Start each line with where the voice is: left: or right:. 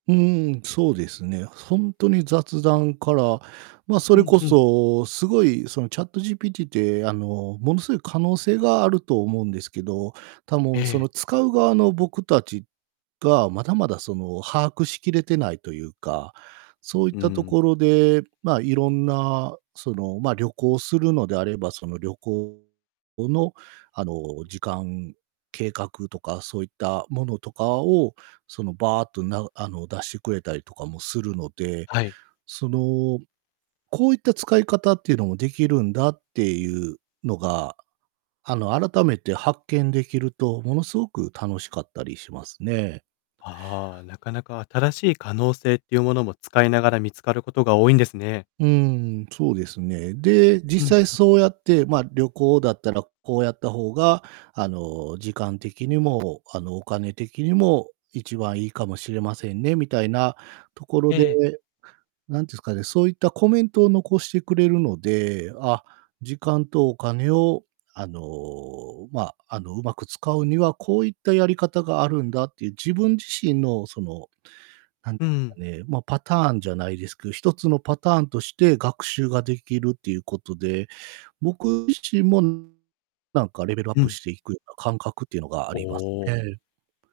right: うーん、そうですね。ほんとに雑談から、ま、そ
left: ふ
right: れ
left: ん
right: こ
left: ふん。
right: そ、すごいその ChatGPT ってあのものすごい可能性があると思うんですけど、た、もう、そ
left: ええ。
right: の使う側の僕たちが、まだまだその把握しきれてないというか、そういっ
left: う
right: たと
left: ん。
right: ころで、まあ、いろんな、その、ま、旅行するのであれば、その旅行の、あの、時間、計画とか、そういったものとかを、その、バーっとながあの、出してくれたりとかもするので、
left: はい。
right: その、こういった使い方っていうのも出来るんだっていうのが、あの、改めて発見できると、ものすごく楽しかったりしますね。
left: はあ、なかなか新しい可能性っていうものも、使いながら見つかることが多いんですね。
right: うーん、そうですね。で、
left: うん
right: 実際
left: うん。
right: そうやって、ま、「旅行だったらこうやった方が、あの、時間的にも、あの、お金的にも一番良いかもしれませんね」みたいなところ
left: え
right: で、
left: え。
right: 何てすかね、そういったコメントを残してくれるので、あ、時間とお金を、あの、まあ、あの、上手く使うにはこういったやり方があるんだっていう、自分自身の、その、なんか
left: うん。
right: ね、ま、パターンじゃないですけど、一つのパターンとして学習ができるっていう事で、僕自身もなんかレベルアッ
left: う
right: プ
left: ん。
right: していくような感覚っていうのがあ
left: お
right: りますね
left: お。
right: え。